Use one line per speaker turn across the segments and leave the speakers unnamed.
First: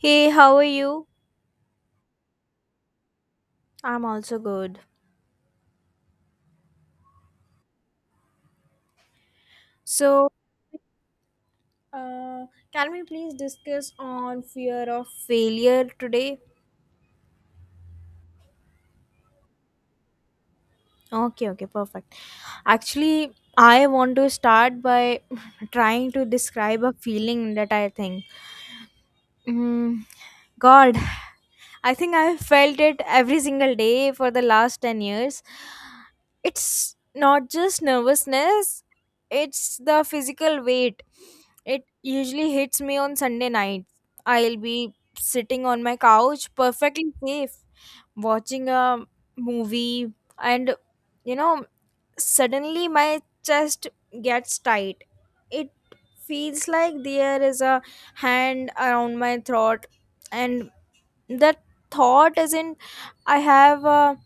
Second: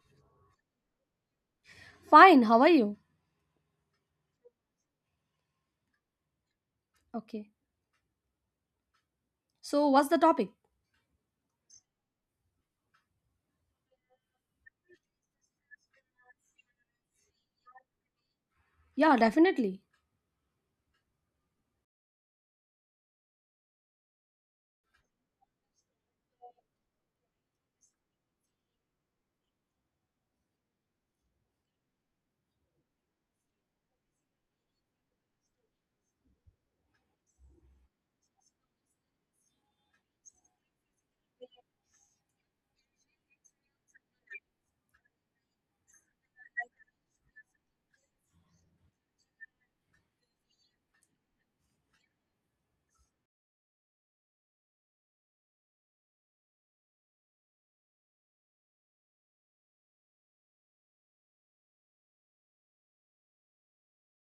Hey, how are you?
Fine, how are you?
I'm also good.
Okay. So, what's the
So,
topic?
uh, can we please discuss on fear of failure today?
Yeah, definitely.
Okay, okay, perfect. Actually, I want to start by trying to describe a feeling that I think, mm, God, I think I've felt it every single day for the last 10 years. It's not just nervousness, it's the physical weight. It usually hits me on Sunday night. I'll be sitting on my couch, perfectly safe, watching a movie, and you know, suddenly my chest gets tight. It feels like there is a hand around my throat, and that thought isn't I have a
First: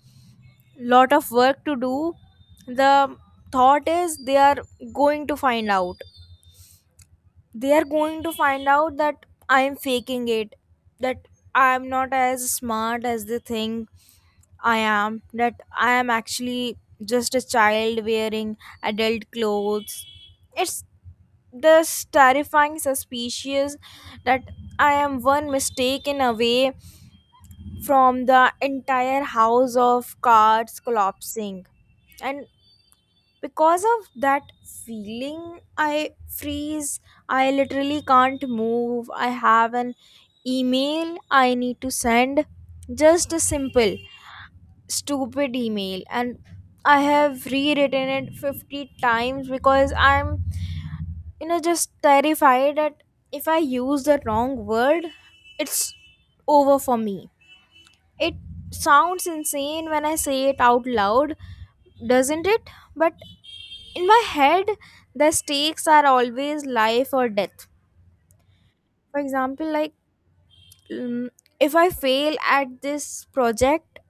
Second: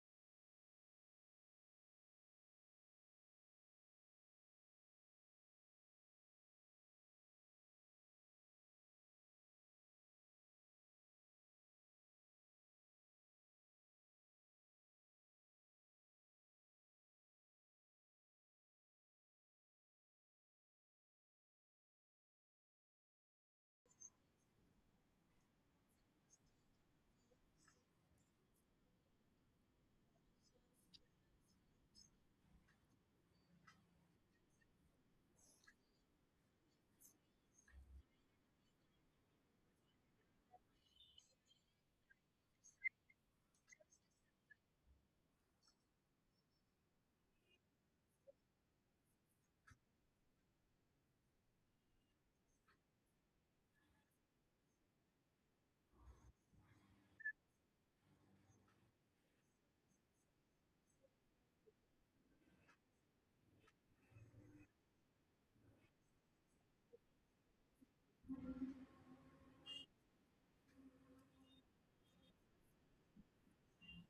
lot of work to do. The thought is they are going to find out. They are going to find out that I am faking it, that I am not as smart as they think I am, that I am actually just a child wearing adult clothes. It's this terrifying suspicious that I am one mistake in away from the entire house of cards collapsing. And because of that feeling, I freeze. I literally can't move. I have an email I need to send, just a simple stupid email, and I have rewritten it 50 times because I'm just terrified that if I use the wrong word, it's over for me. It sounds insane when I say it out loud, doesn't it? But in my head, the stakes are always life or death. For example, like, mm, if I fail at this project,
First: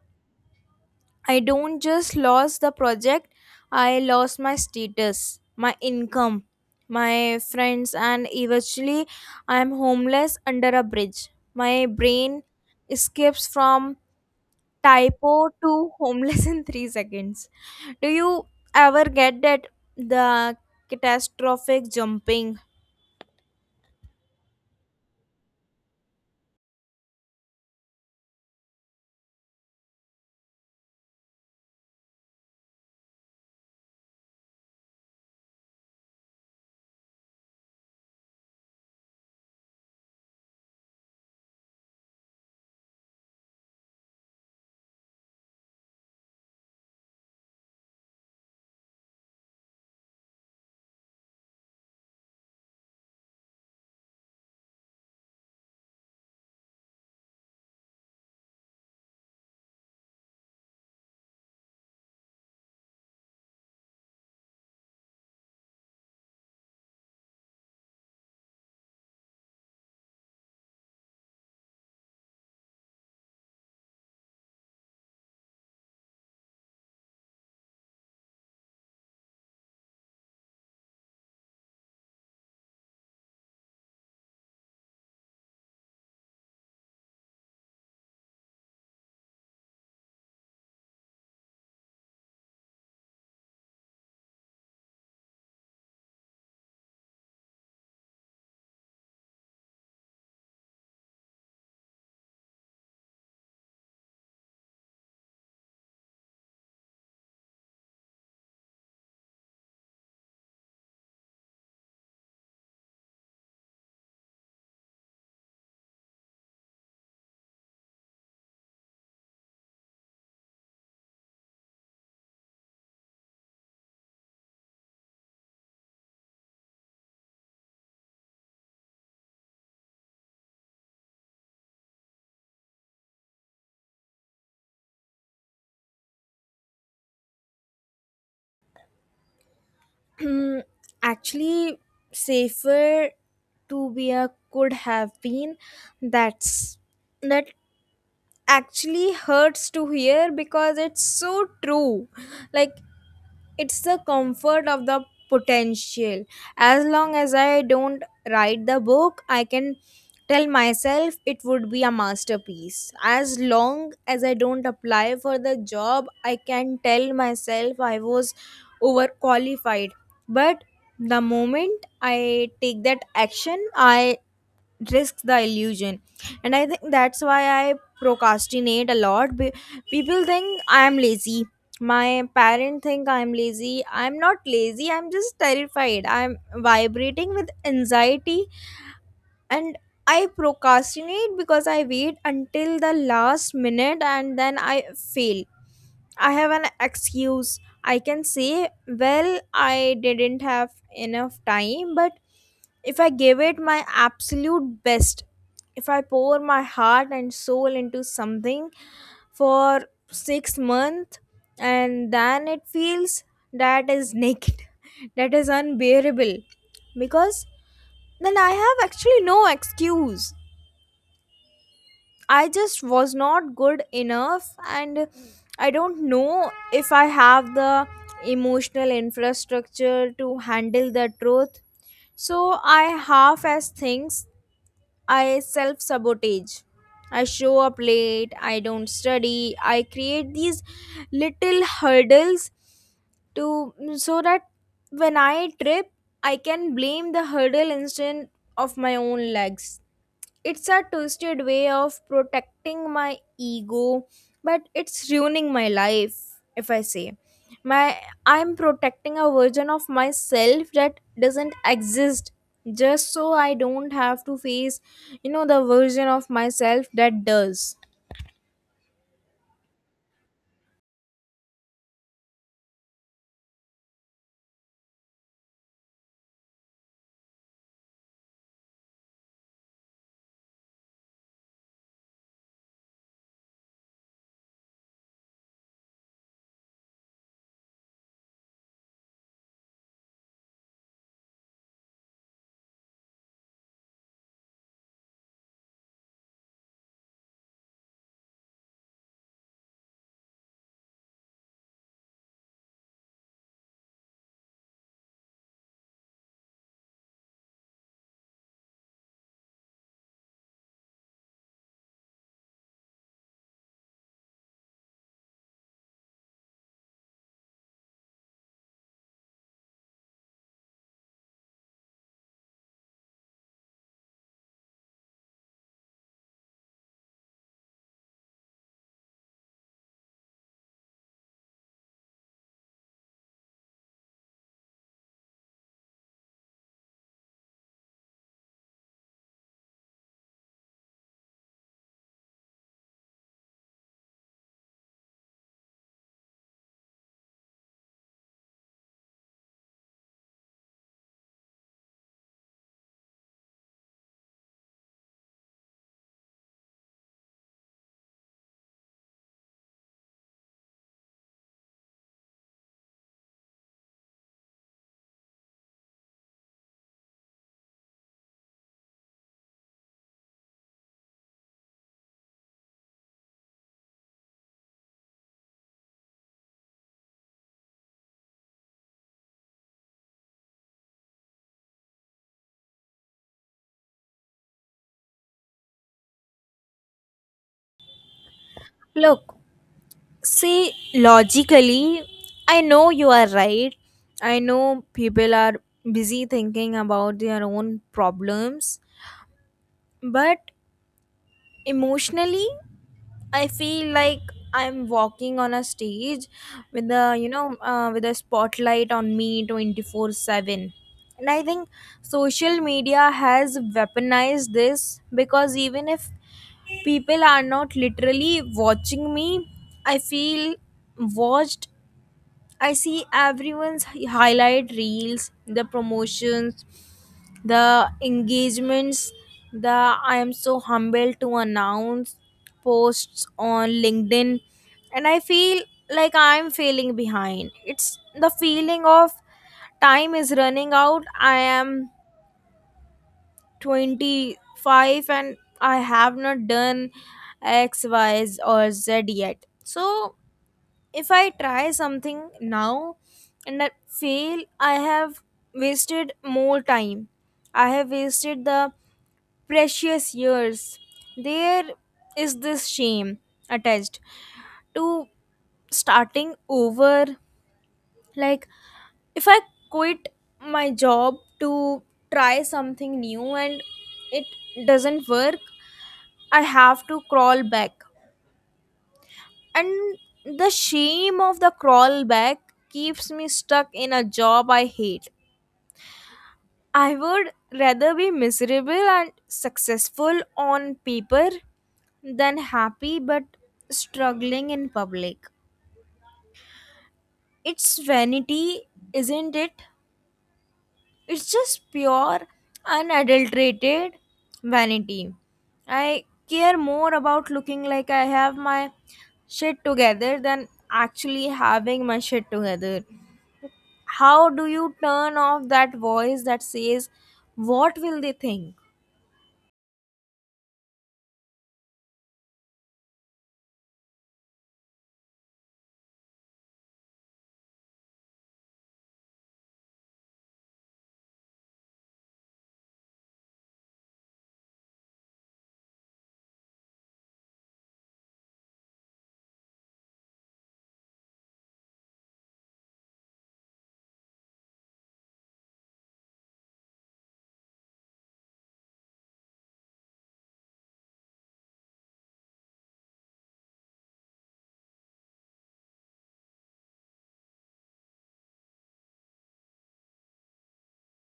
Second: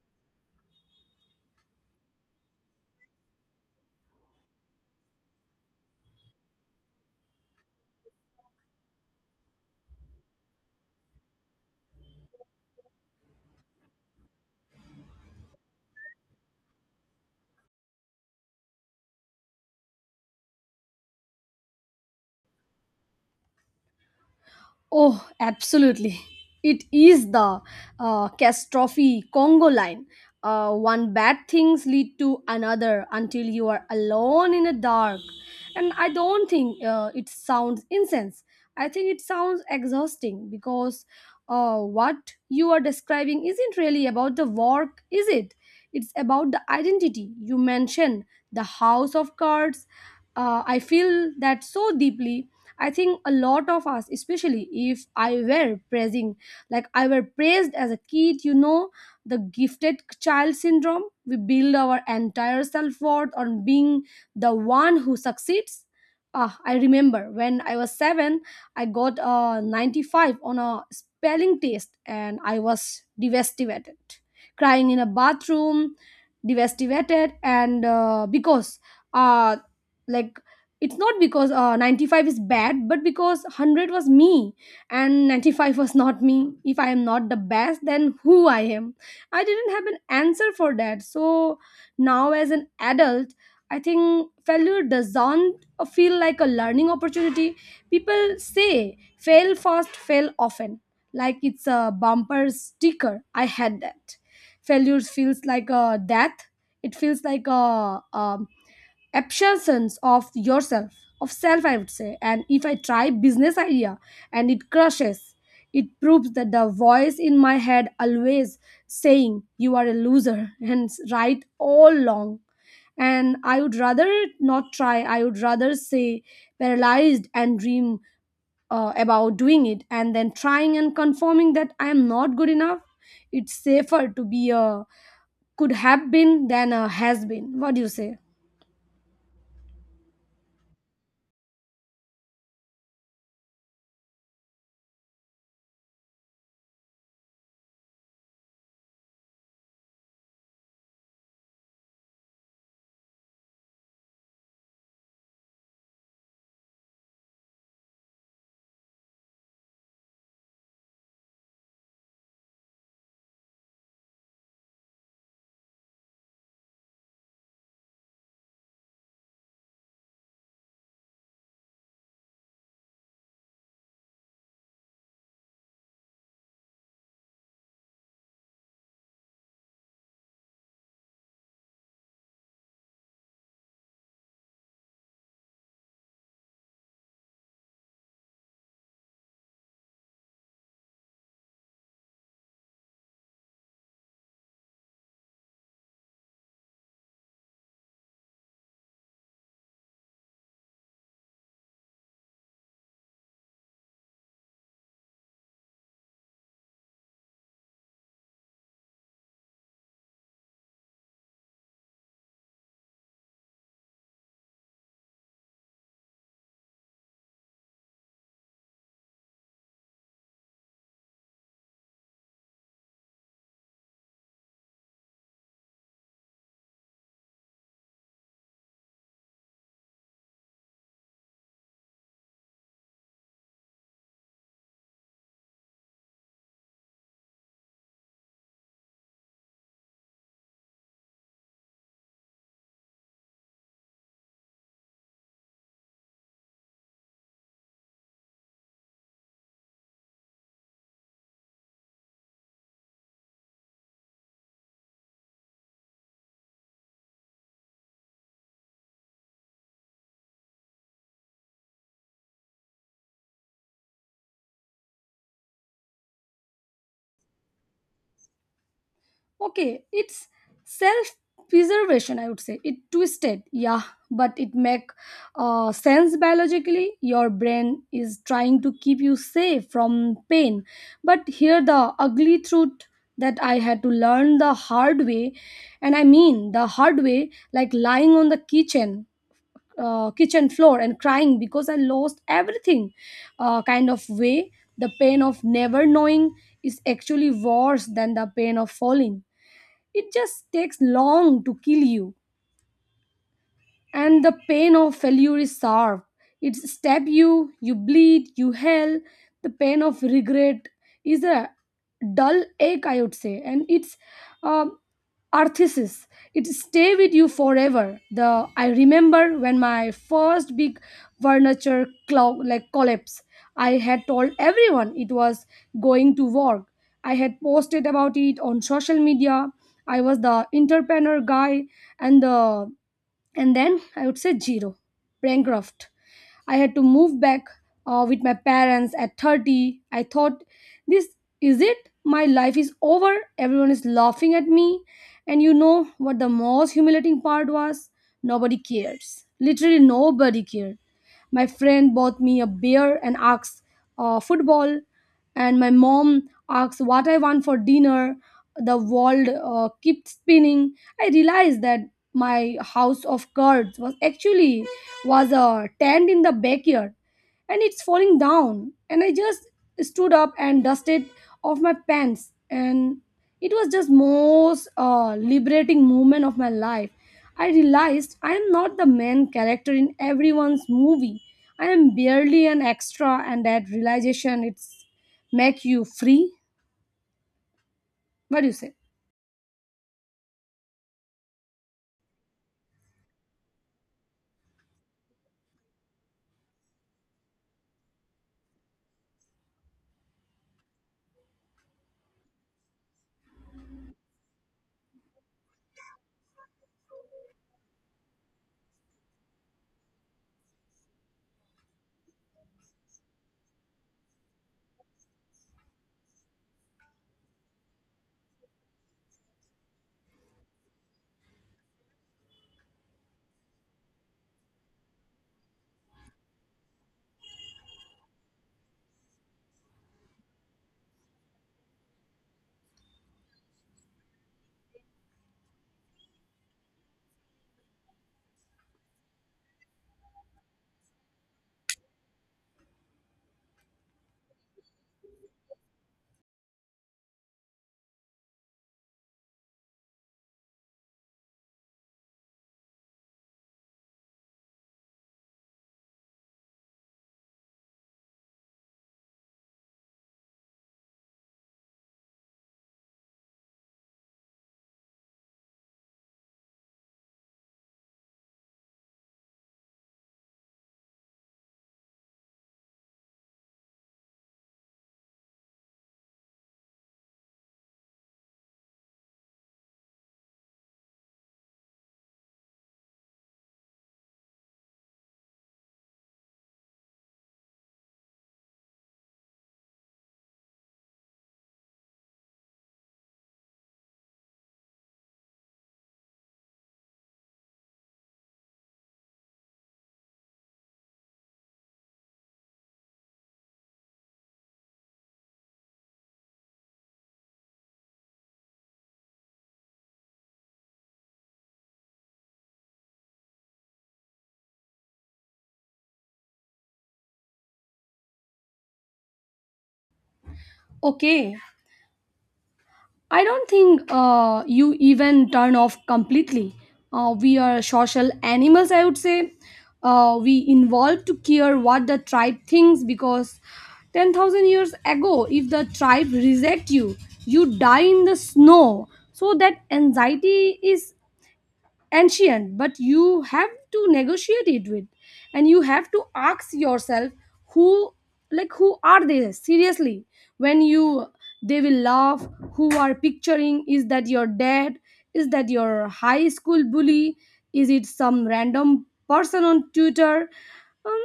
I don't just lost the project, I lost my status, my income, my friends, and eventually I am homeless under a bridge. My brain escapes from typo to homeless in 3 seconds. Do you ever get that, the catastrophic jumping?
Oh, absolutely. It is the catastrophe Congo line. One bad things lead to another until you are alone in a dark. And I don't think it sounds incense. I think it sounds exhausting because what you are describing isn't really about the work, is it? It's about the identity. You mentioned the house of cards. I feel that so deeply. I think a lot of us, especially if I were praising, like I were praised as a kid, you know, the gifted child syndrome. We build our entire self worth on being the one who succeeds. Ah, I remember when I was seven, I got a 95 on a spelling test and I was devastated, crying in a bathroom, devastated, and because uh, like it's not because 95 is bad but because 100 was me and 95 was not me. If I am not the best, then who I am? I didn't have an answer for that. So now as an adult, I think failure doesn't feel like a learning opportunity. People say fail fast, fail often, like it's a bumper sticker I had that. Failure feels like a death. It feels like a abstractions of yourself, of self, I would say. And if I try business idea and it crushes, it proves that the voice in my head always saying you are a loser and right all along. And I would rather not try. I would rather say paralyzed and dream about doing it and then trying and confirming that I am not good enough. It's safer to be a could have been than a has been. What do you say?
Hmm, actually, safer to be a could have been. that's that actually hurts to hear because it's so true. Like, it's the comfort of the potential. As long as I don't write the book, I can tell myself it would be a masterpiece. As long as I don't apply for the job, I can tell myself I was overqualified. But the moment I take that action, I risks the illusion. And I think that's why I procrastinate a lot. People think I am lazy, my parents think I am lazy. I'm not lazy, I'm just terrified, I'm vibrating with anxiety. And I procrastinate because I wait until the last minute, and then I fail, I have an excuse. I can say, well, I didn't have enough time, but if I give it my absolute best, if I pour my heart and soul into something for 6 months and then it feels that is naked, that is unbearable because then I have actually no excuse. I just was not good enough, and I don't know if I have the emotional infrastructure to handle the truth. So I half as things, I self sabotage. I show up late, I don't study, I create these little hurdles to so that when I trip, I can blame the hurdle instead of my own legs. It's a twisted way of protecting my ego, but it's ruining my life, if I say. My I'm protecting a version of myself that doesn't exist just so I don't have to face, the version of myself that does.
Okay, it's self preservation, I would say, it twisted. Yeah, but it make sense biologically. Your brain is trying to keep you safe from pain. But here the ugly truth that I had to learn the hard way. And I mean the hard way, like lying on the kitchen kitchen floor and crying because I lost everything, kind of way. The pain of never knowing is actually worse than the pain of falling. It just takes long to kill you. And the pain of failure is sharp. It stab you, you bleed, you hell. The pain of regret is a dull ache, I would say, and it's um arthesis. It stay with you forever. The I remember when my first big furniture clou like collapse. I had told everyone it was going to work. I had posted about it on social media. I was the entrepreneur guy, and the and then I would say zero, bankrupt. I had to move back with my parents at 30. I thought, this is it? My life is over. Everyone is laughing at me. And you know what the most humiliating part was? Nobody cares. Literally, nobody cared. My friend bought me a beer and asked football, and my mom asked what I want for dinner. The world kept spinning. I realized that my house of cards was actually was a tent in the backyard, and it's falling down. And I just stood up and dusted off my pants, and it was just most liberating moment of my life. I realized I am not the main character in everyone's movie. I am barely an extra, and that realization it's make you free. What do you say?
Look, see logically, I know you are right. I know people are busy thinking about their own problems, but emotionally I feel like I'm walking on a stage with a you know with a spotlight on me 24/7. And I think social media has weaponized this because even if people are not literally watching me, I feel watched. I see everyone's highlight reels, the promotions, the engagements, the I am so humbled to announce posts on LinkedIn, and I feel like I'm failing behind. It's the feeling of time is running out. I am 25 and I have not done X, Y, or Z yet. So if I try something now and I fail, I have wasted more time. I have wasted the precious years. There is this shame attached to starting over. Like, if I quit my job to try something new and it doesn't work, I have to crawl back. And the shame of the crawlback keeps me stuck in a job I hate. I would rather be miserable and successful on paper than happy but struggling in public. It's vanity, isn't it? It's just pure, unadulterated vanity. I care more about looking like I have my shit together than actually having my shit together. How do you turn off that voice that says, what will they think?
Okay, I don't think you even turn off completely. We are social animals, I would say. We involve to care what the tribe thinks because 10,000 years ago, if the tribe reject you, you die in the snow. So that anxiety is ancient, but you have to negotiate it with. And you have to ask yourself who, like who are they, seriously. When you, they will laugh, who are picturing, is that your dad, is that your high school bully, is it some random person on Twitter? um,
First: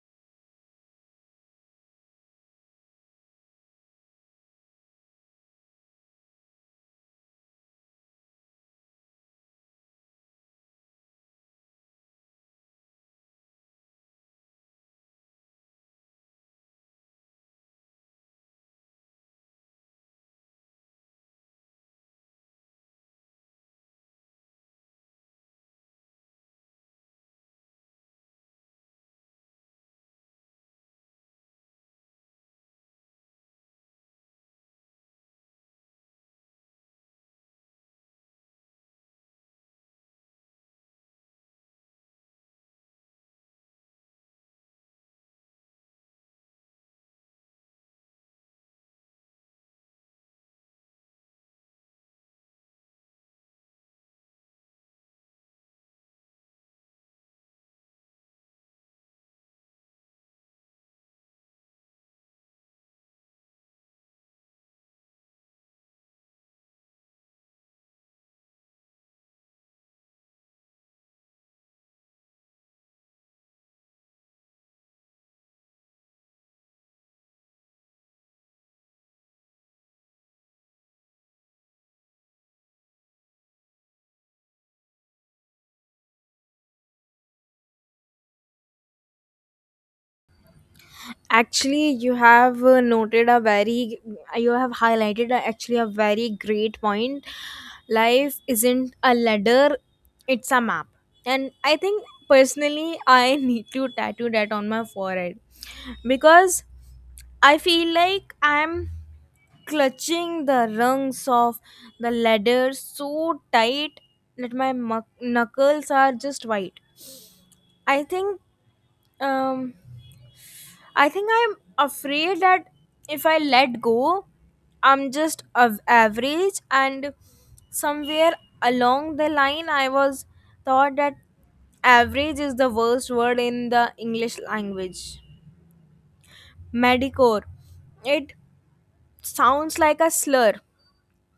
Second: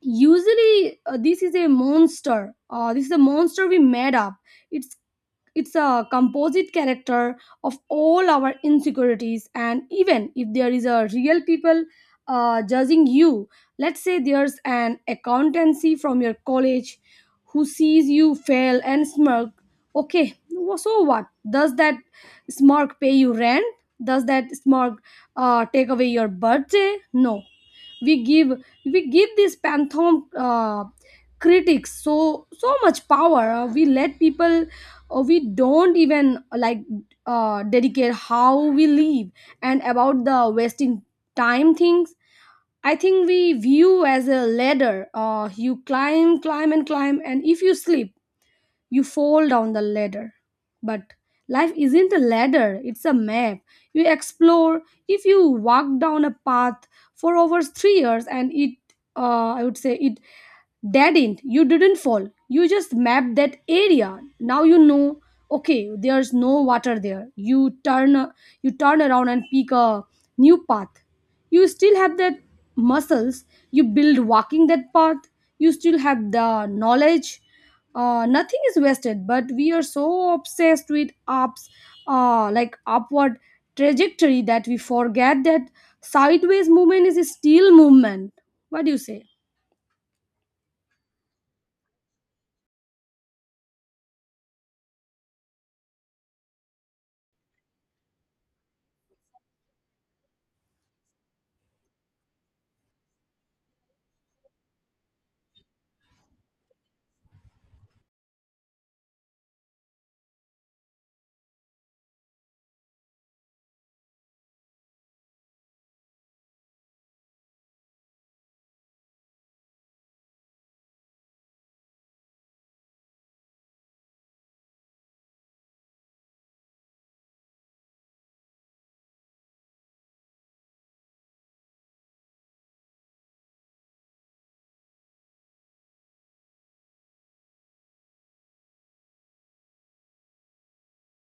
Usually, this is a monster this is a monster we made up. It it's a composite character of all our insecurities. And even if there is a real people judging you, let's say there's an accountancy from your college who sees you fail and smirk. Okay, so what does that smirk pay you rent? Does that smirk take away your birthday? No. We give we give these pantheon critics so much power. We let people, we don't even, like, dedicate how we live. And about the wasting time things, I think we view as a ladder, you climb, climb and climb, and if you sleep you fall down the ladder. But life isn't a ladder, it's a map. You explore. If you walk down a path for over 3 years and it, I would say, it didn't, you didn't fall. You just mapped that area. Now you know, okay, there's no water there. You turn around and pick a new path. You still have that muscles. You build walking that path. You still have the knowledge, nothing is wasted. But we are so obsessed with ups like upward trajectory that we forget that sideways movement is still movement. What do you say?
Actually, you have highlighted a very great point. Life isn't a ladder, it's a map. And I think personally I need to tattoo that on my forehead because I feel like I'm clutching the rungs of the ladder so tight that my knuckles are just white. I think um I think I'm afraid that if I let go, I'm just of average, and somewhere along the line I was thought that average is the worst word in the English language. Medicore. It sounds like a slur.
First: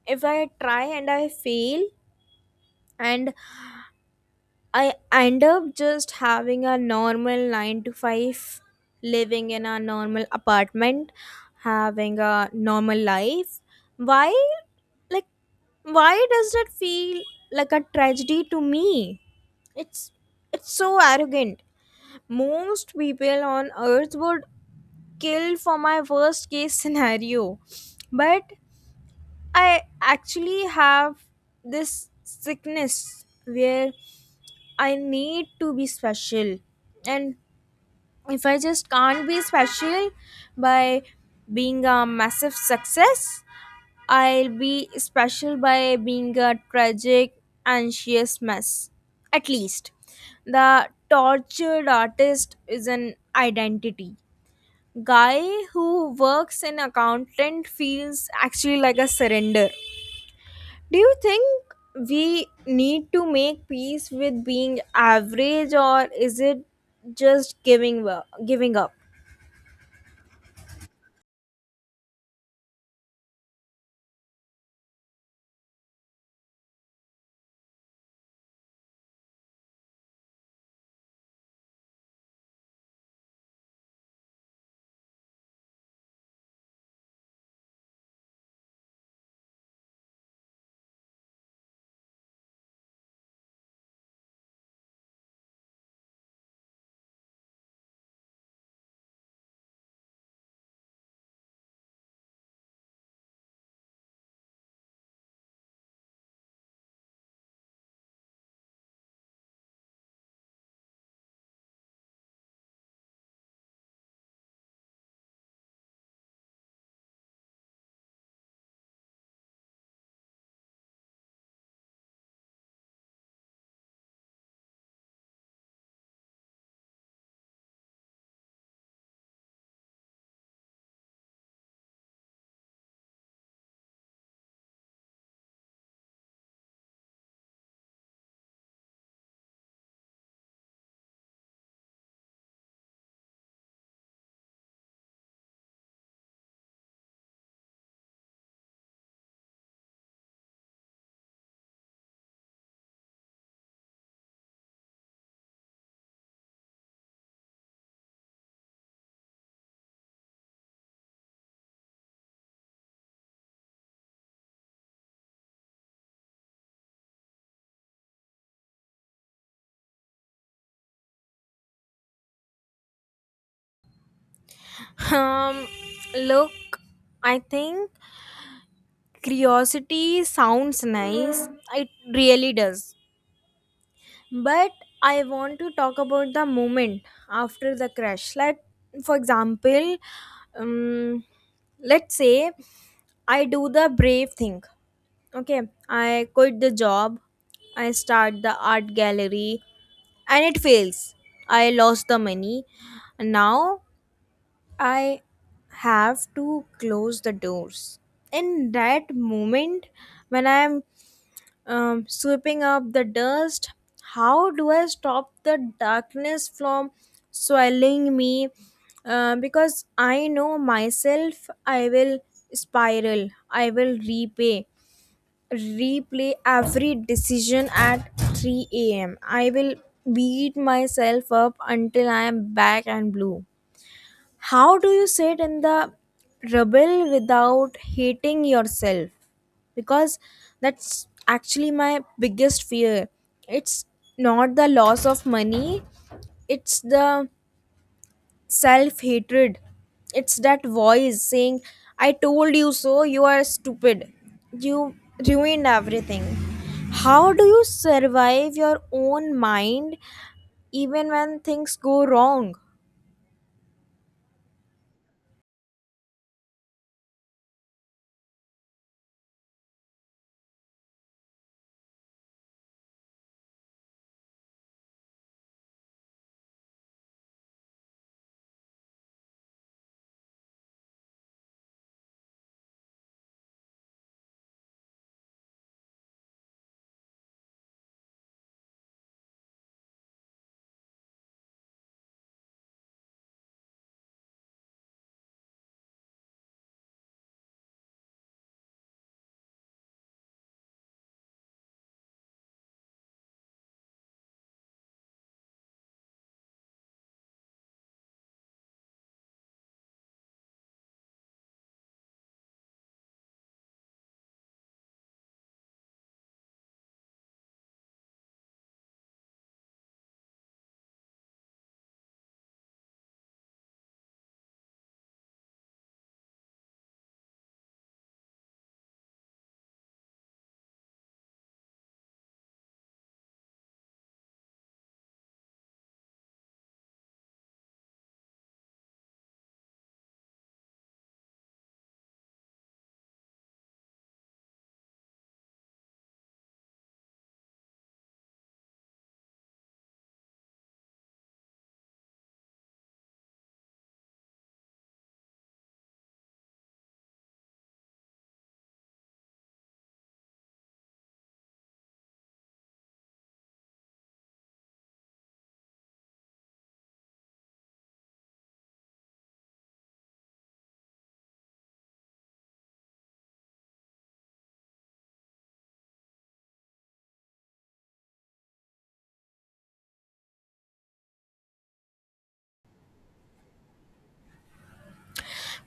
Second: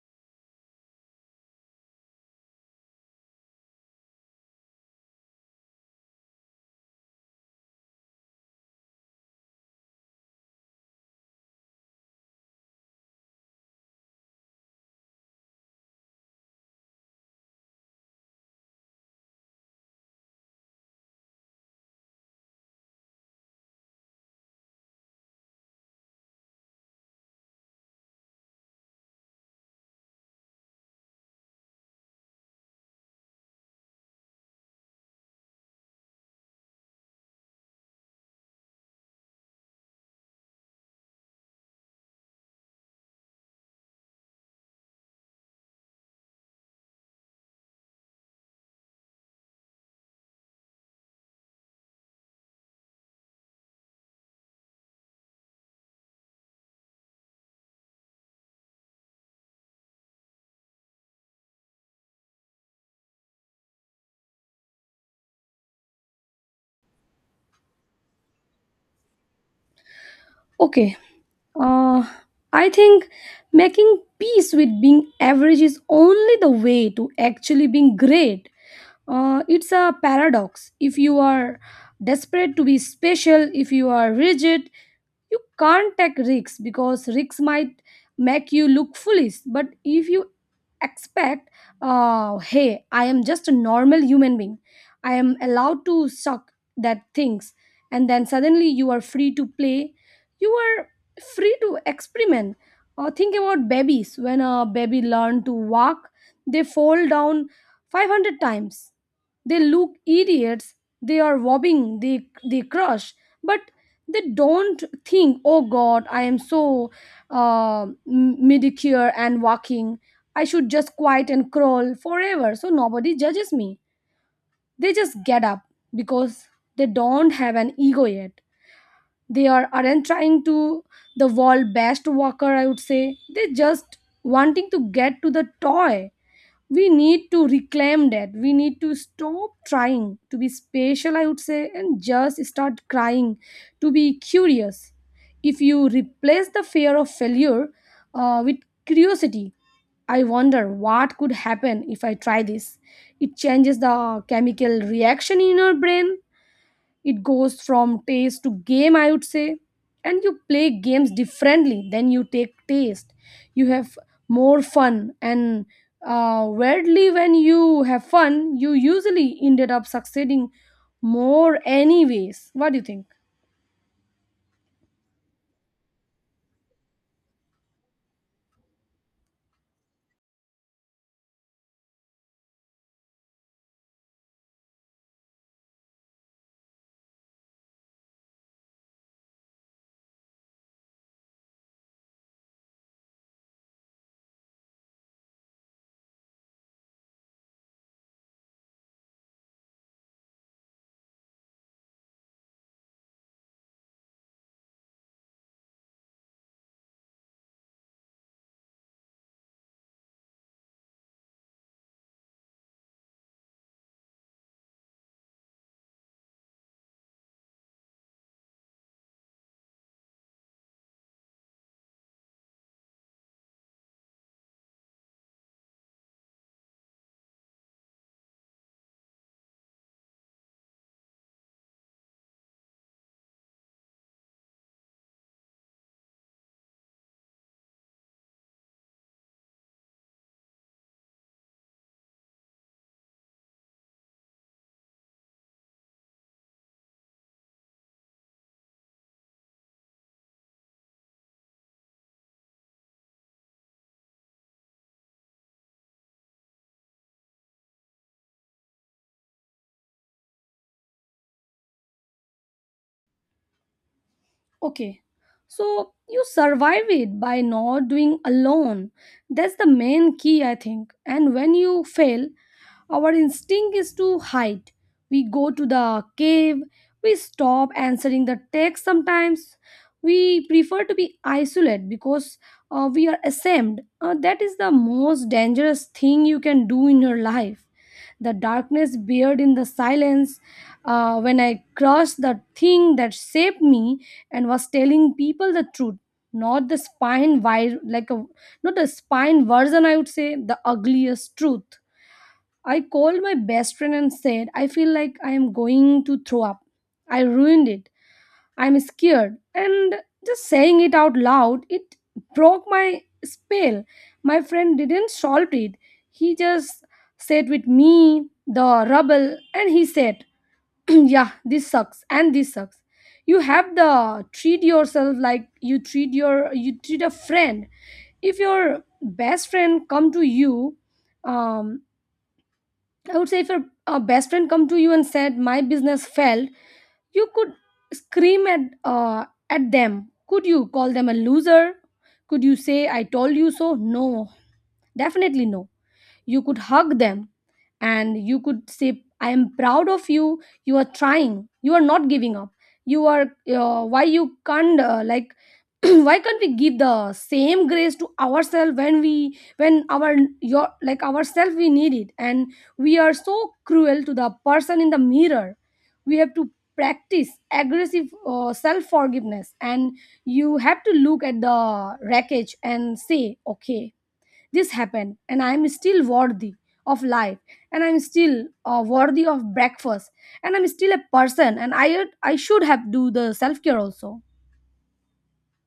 If I try and I fail and I end up just having a normal 9 to 5, living in a normal apartment, having a normal life. Why, like, why does that feel like a tragedy to me? It's it's so arrogant. Most people on earth would kill for my worst case scenario. But I actually have this sickness where I need to be special. And if I just can't be special by being a massive success, I'll be special by being a tragic, anxious mess. At least. The tortured artist is an identity. Guy who works in accountant feels actually like a surrender. Do you think we need to make peace with being average or is it just giving up?
Okay, uh, I think making peace with being average is only the way to actually being great. It's a paradox. If you are desperate to be special, if you are rigid, you can't take risks because risks might make you look foolish. But if you expect, hey, I am just a normal human being, I am allowed to suck that things, and then suddenly you are free to play. You are free to experiment. Or think about babies. When a baby learn to walk, they fall down 500 times. They look idiots. They are wobbling, they crush. But they don't think, oh god, I am so uh, medicure and walking, I should just quiet and crawl forever so nobody judges me. They just get up because they don't have an ego yet. They aren't trying to the world best walker, I would say. They just wanting to get to the toy. We need to reclaim that. We need to stop trying to be special, I would say, and just start crying to be curious. If you replace the fear of failure with curiosity, I wonder what could happen if I try this. It changes the chemical reaction in your brain. It goes from taste to game, I would say. And you play games differently than you take taste. You have more fun, and weirdly, when you have fun, you usually ended up succeeding more, anyways. What do you think?
Um Look, I think curiosity sounds nice. It really does. But I want to talk about the moment after the crash. Like, for example, um, let's say I do the brave thing. Okay, I quit the job, I start the art gallery, and it fails. I lost the money. Now I have to close the doors. In that moment, when I'm sweeping up the dust, how do I stop the darkness from swallowing me? Because I know myself, I will spiral. I will repay replay every decision at 3 a.m. I will beat myself up until I am back and blue. How do you sit in the rubble without hating yourself? Because that's actually my biggest fear. It's not the loss of money, it's the self hatred. It's that voice saying, I told you so, you are stupid. You ruined everything. How do you survive your own mind even when things go wrong?
Okay. So you survive it by not doing alone. That's the main key, I think. And when you fail, our instinct is to hide. We go to the cave, we stop answering the text sometimes. We prefer to be isolated because we are ashamed. That is the most dangerous thing you can do in your life. The darkness bared in the silence. When I crushed the thing that shaped me, and was telling people the truth, not the spine like a, not the spine version, I would say, the ugliest truth. I called my best friend and said I feel like I am going to throw up. I ruined it. I'm scared. And just saying it out loud, it broke my spell. My friend didn't solve it. He just sat with me the rubble. And he said, yeah, this sucks and this sucks. You have the treat yourself like you treat a friend. If your best friend come to you, um I would say if your best friend come to you and said my business failed, you could scream at them. Could you call them a loser? Could you say I told you so? No, definitely no. You could hug them. And you could say I am proud of you, you are trying, you are not giving up. You are, why you can't, like, why can't we give the same grace to ourselves when we, when our your, like ourselves, we need it. And we are so cruel to the person in the mirror. We have to practice aggressive self forgiveness. And you have to look at the wreckage and say, okay, this happened, and I am still worthy of life, and I am still worthy of breakfast, and I'm still a person, and I should have do the self care also.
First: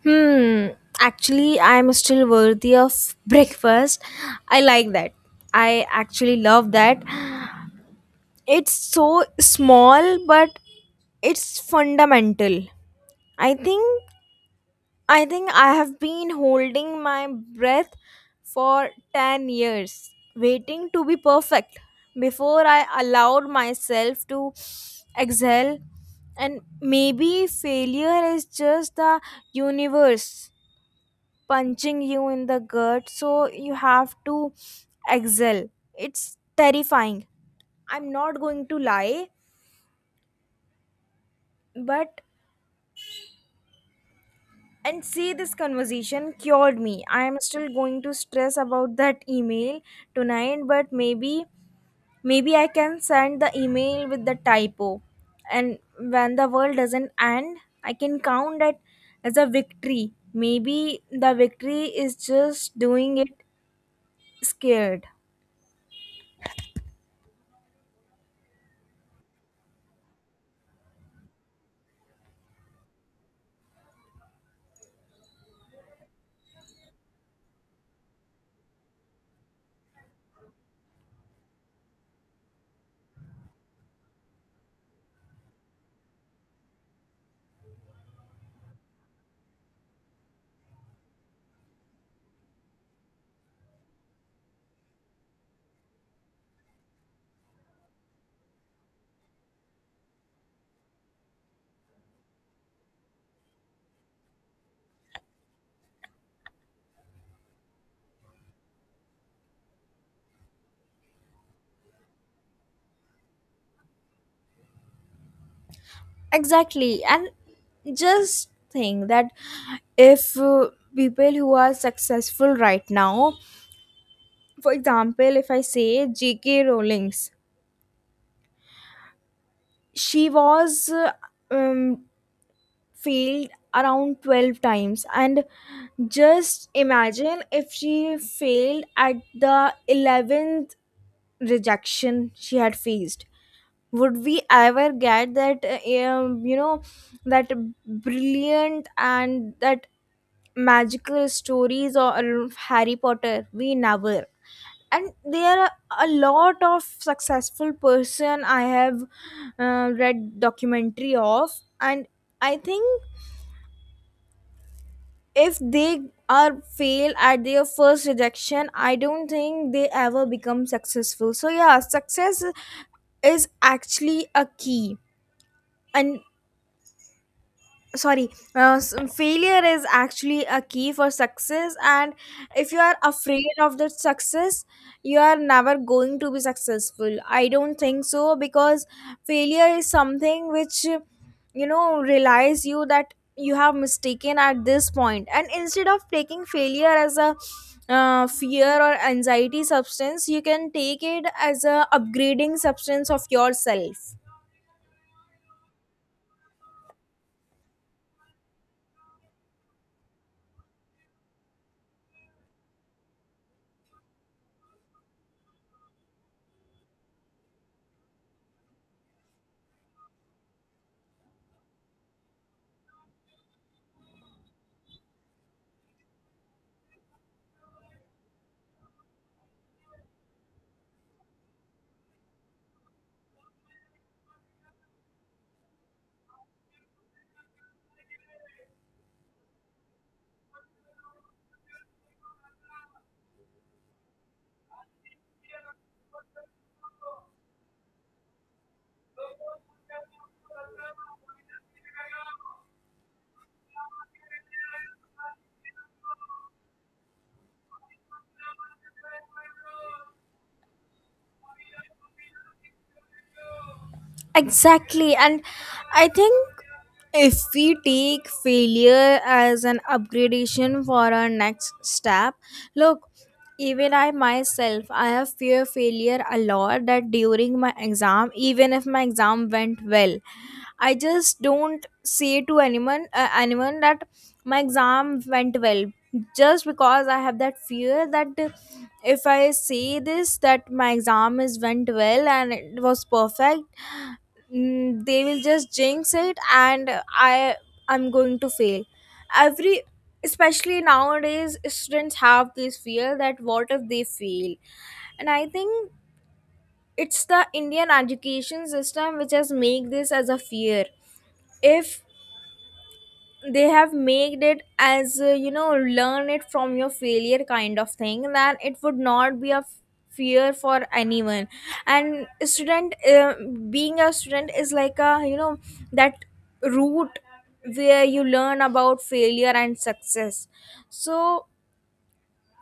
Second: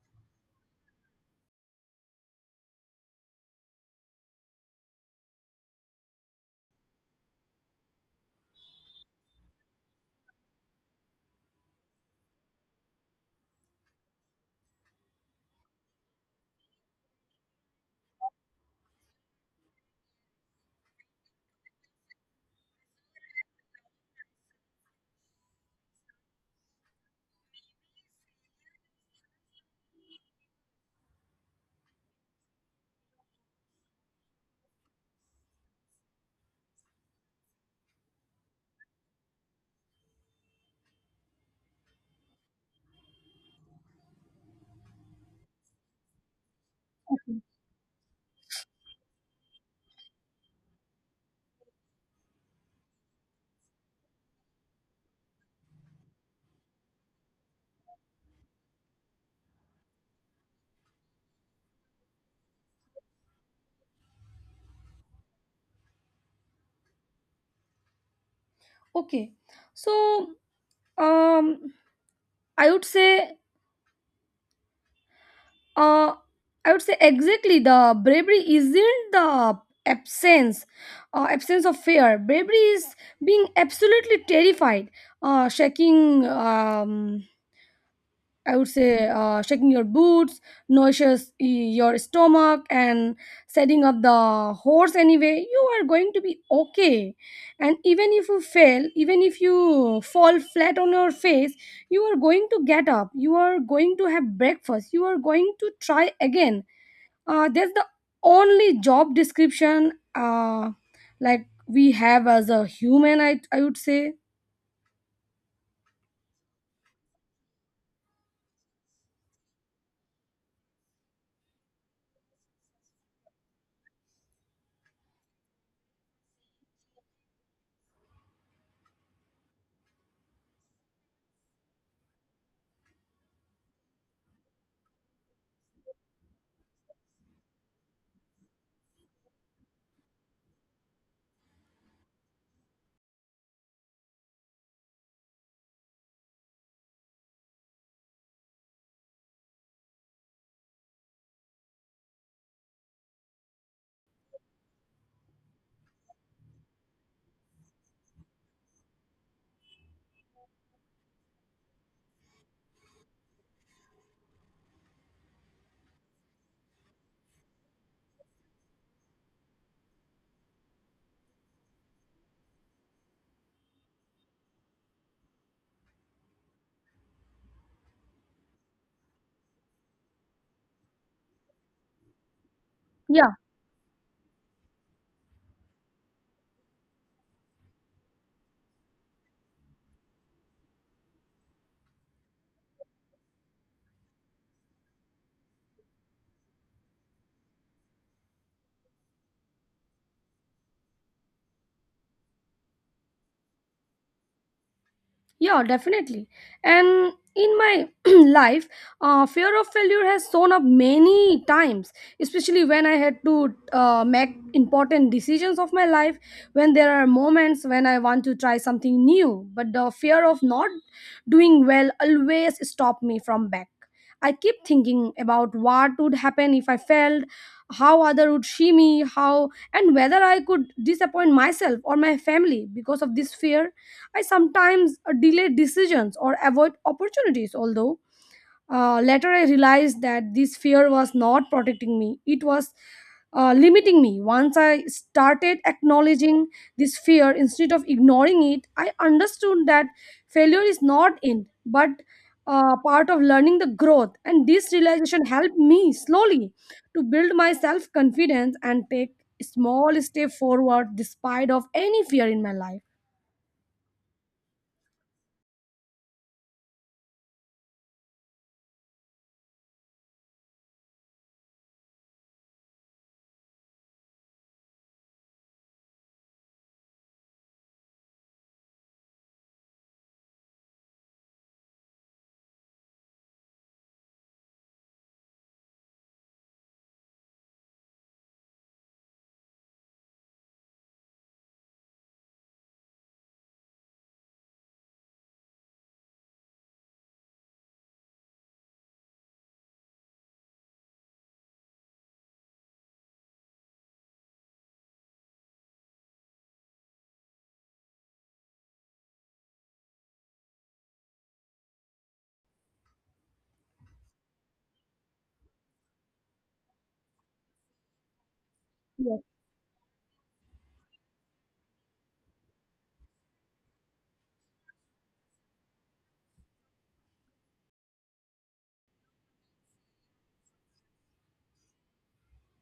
Hmm, actually, I'm still worthy of breakfast. I like that. I actually love that. It's so small, but it's fundamental. I think I think I have been holding my breath for 10 years, waiting to be perfect before I allowed myself to exhale. And maybe failure is just the universe punching you in the gut, so you have to exhale. It's terrifying. I'm not going to lie, but And see, this conversation cured me. I am still going to stress about that email tonight, but maybe I can send the email with the typo. And when the world doesn't end, I can count that as a victory. Maybe the victory is just doing it scared.
Okay, so um, I would say uh, I would say exactly the bravery isn't the absence absence of fear. Bravery is being absolutely terrified, shaking. I would say shaking your boots, nourishes your stomach, and setting up the horse anyway, you are going to be okay. And even if you fail, even if you fall flat on your face, you are going to get up, you are going to have breakfast, you are going to try again. That's the only job description like we have as a human, I would say.
Exactly. And just think that if people who are successful right now, for example, if I say J.K. Rowling's, she was um, failed around 12 times, and just imagine if she failed at the 11th rejection she had faced, would we ever get that that brilliant and that magical stories or Harry Potter? We never. And there are a lot of successful person I have read documentary of. And I think if they are fail at their first rejection, I don't think they ever become successful. So yeah, success is actually a key. And sorry, failure is actually a key for success. And if you are
Yeah,
afraid of that success, you are never going to be successful, I don't think so. Because failure is something which, realize you that you have mistaken at this point, and instead of taking failure as a fear or anxiety substance, you can take it as a upgrading substance of yourself.
Yeah, definitely. And in my life, fear of failure has shown up many times, especially when I had to make important decisions of my life. When there are moments when I want to try something new, but the fear of not doing well always stopped me from back. I keep thinking about what would happen if I failed, how other would see me, how and whether I could disappoint myself or my family because of this fear I sometimes delay decisions or avoid opportunities, although later I realized that this fear was not protecting me, it was limiting me. Once I started acknowledging this fear instead of ignoring it, I understood that failure is not in, but part of learning the growth. And this realization helped me slowly to build my self confidence and take small step forward despite of any fear in my life.
Exactly. And I think if we take failure as an upgradation for our next step, look, even I myself, I have fear failure a lot that during my exam, even if my exam went well, I just don't say to anyone that my exam went well just because I have that fear that if I say this that my exam is went well and it was perfect. They will just jinx it, and I I'm going to fail. Every Especially nowadays students have this fear that what if they fail. And I think it's the Indian education system which has made this as a fear. If they have made it as learn it from your failure kind of thing, then it would not be a fear for anyone. And student being a student is like a, that route where you learn about failure and success. So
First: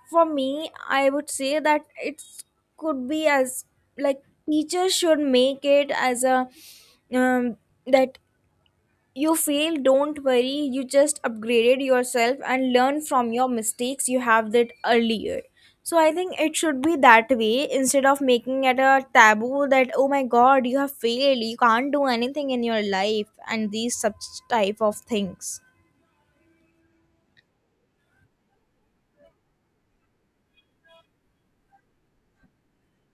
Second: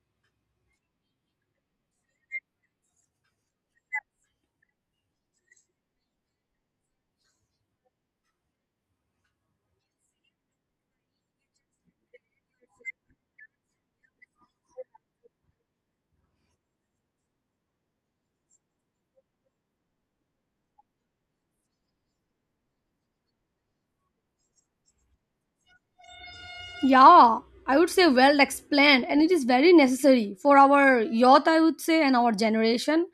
for me, I would say that it could be as, like, teachers should make it as a, um, that you fail, don't worry, you just upgraded yourself and learn from your mistakes you have that earlier. So I think it should be that way instead of making it a taboo that oh my god, you have failed, you can't do anything in your life and these such type of things.
Yeah, I would say well explained, and it is very necessary for our youth, I would say, and our generation.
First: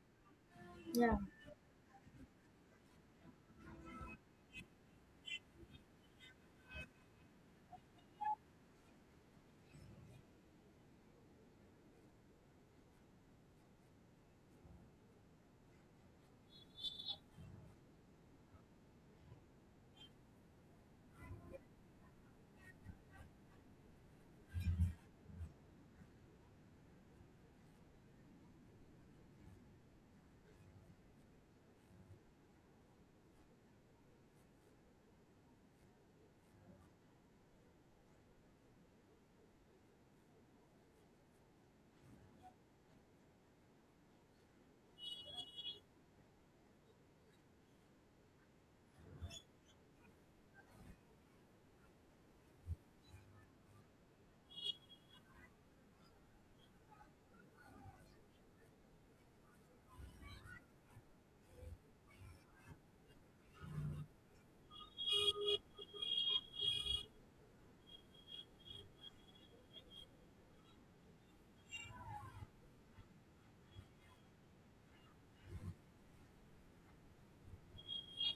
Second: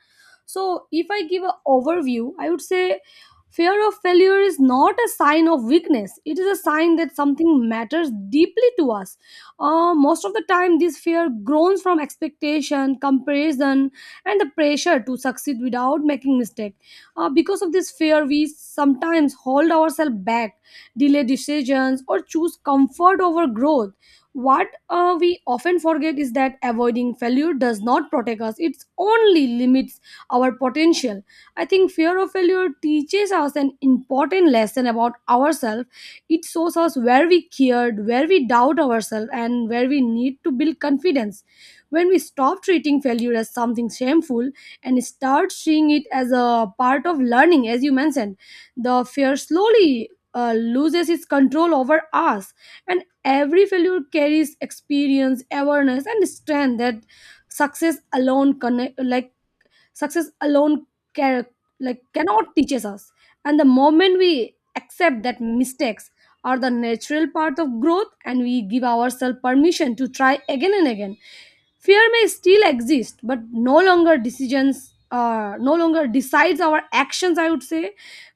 So, if
Yeah.
I give an overview, I would say fear of failure is not a sign of weakness, it is a sign that something matters deeply to us. Most of the time, this fear grows from expectation, comparison, and the pressure to succeed without making mistake. Because of this fear, we sometimes hold ourselves back delay decisions, or choose comfort over growth. What we often forget is that avoiding failure does not protect us, it only limits our potential. I think fear of failure teaches us an important lesson about ourselves. It shows us where we cared, where we doubt ourselves, and where we need to build confidence. When we stop treating failure as something shameful and start seeing it as a part of learning, as you mentioned, the fear slowly loses its control over us and every failure carries experience awareness and strength that success alone connect, like success alone can cannot teaches us and the moment we accept that mistakes are the natural part of growth and we give ourselves permission to try again and again fear may still exist but no longer decides our actions I would say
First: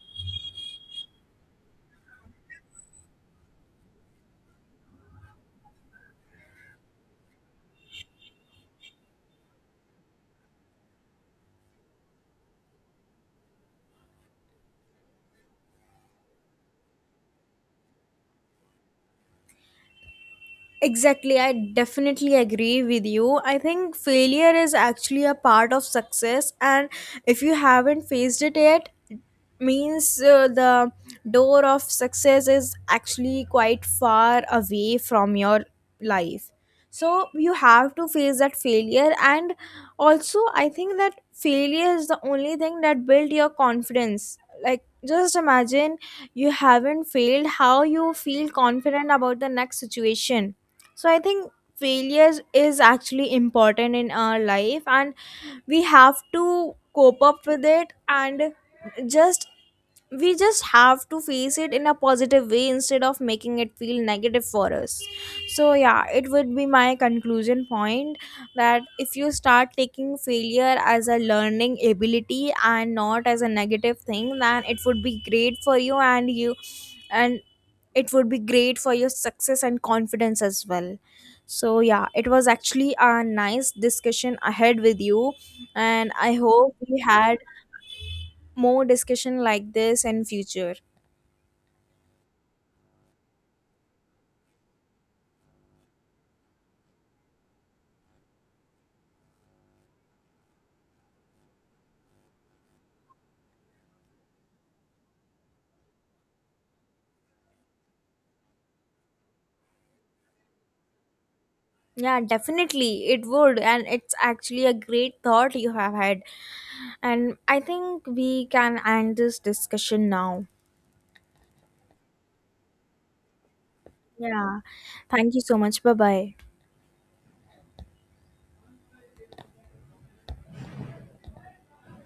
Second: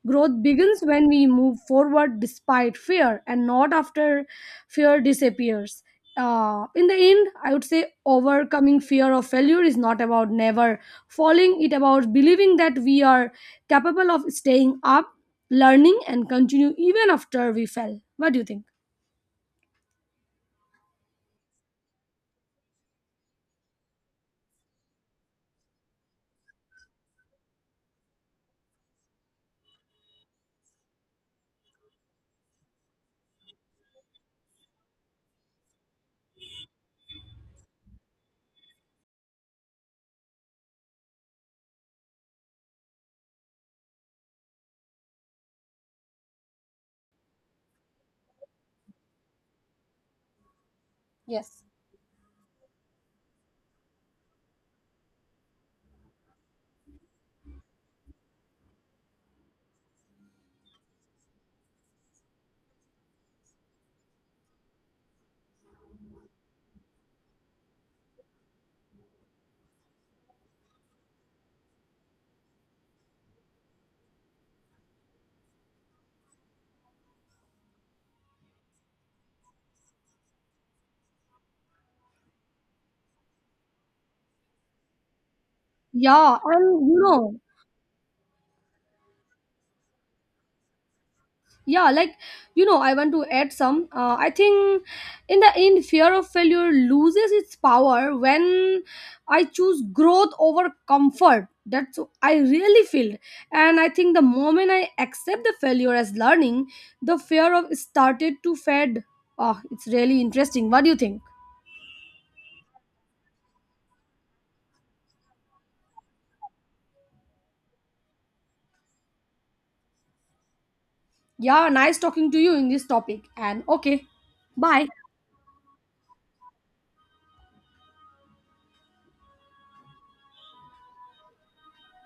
growth begins when we move forward despite fear and not after fear disappears in the end I would say overcoming fear of failure is not about never falling, it about believing that we are capable of staying up, learning, and continue even after we fell. What do you think?
Exactly, I definitely agree with you. I think failure is actually a part of success, and if you haven't faced it yet, means the door of success is actually quite far away from your life. So you have to face that failure, and also I think that failure is the only thing that built your confidence. Like, just imagine you haven't failed, how you feel confident about the next situation. So I think
Yes.
failures is actually important in our life and we have to cope up with it, and just we just have to face it in a positive way instead of making it feel negative for us. So yeah, it would be my conclusion point that if you start taking failure as a learning ability and not as a negative thing, then it would be great for you, and it would be great for your success and confidence as well. So yeah, it was actually a nice discussion ahead with you, and I
Yeah,
hope
and
we
you
had
know,
more discussion like this in future.
yeah, like you know, I want to add some. I think in the end, fear of failure loses its power when I choose growth over comfort. That's what I really feel, and I think the moment I accept the failure as learning, the fear of started to fade. Oh, it's really interesting. What do you think?
Yeah, definitely it would. And it's actually a great thought you have had. And I think we can end this discussion now.
Yeah, nice talking to you in this topic. And okay,
Yeah.
bye.
Thank you so much. Bye bye.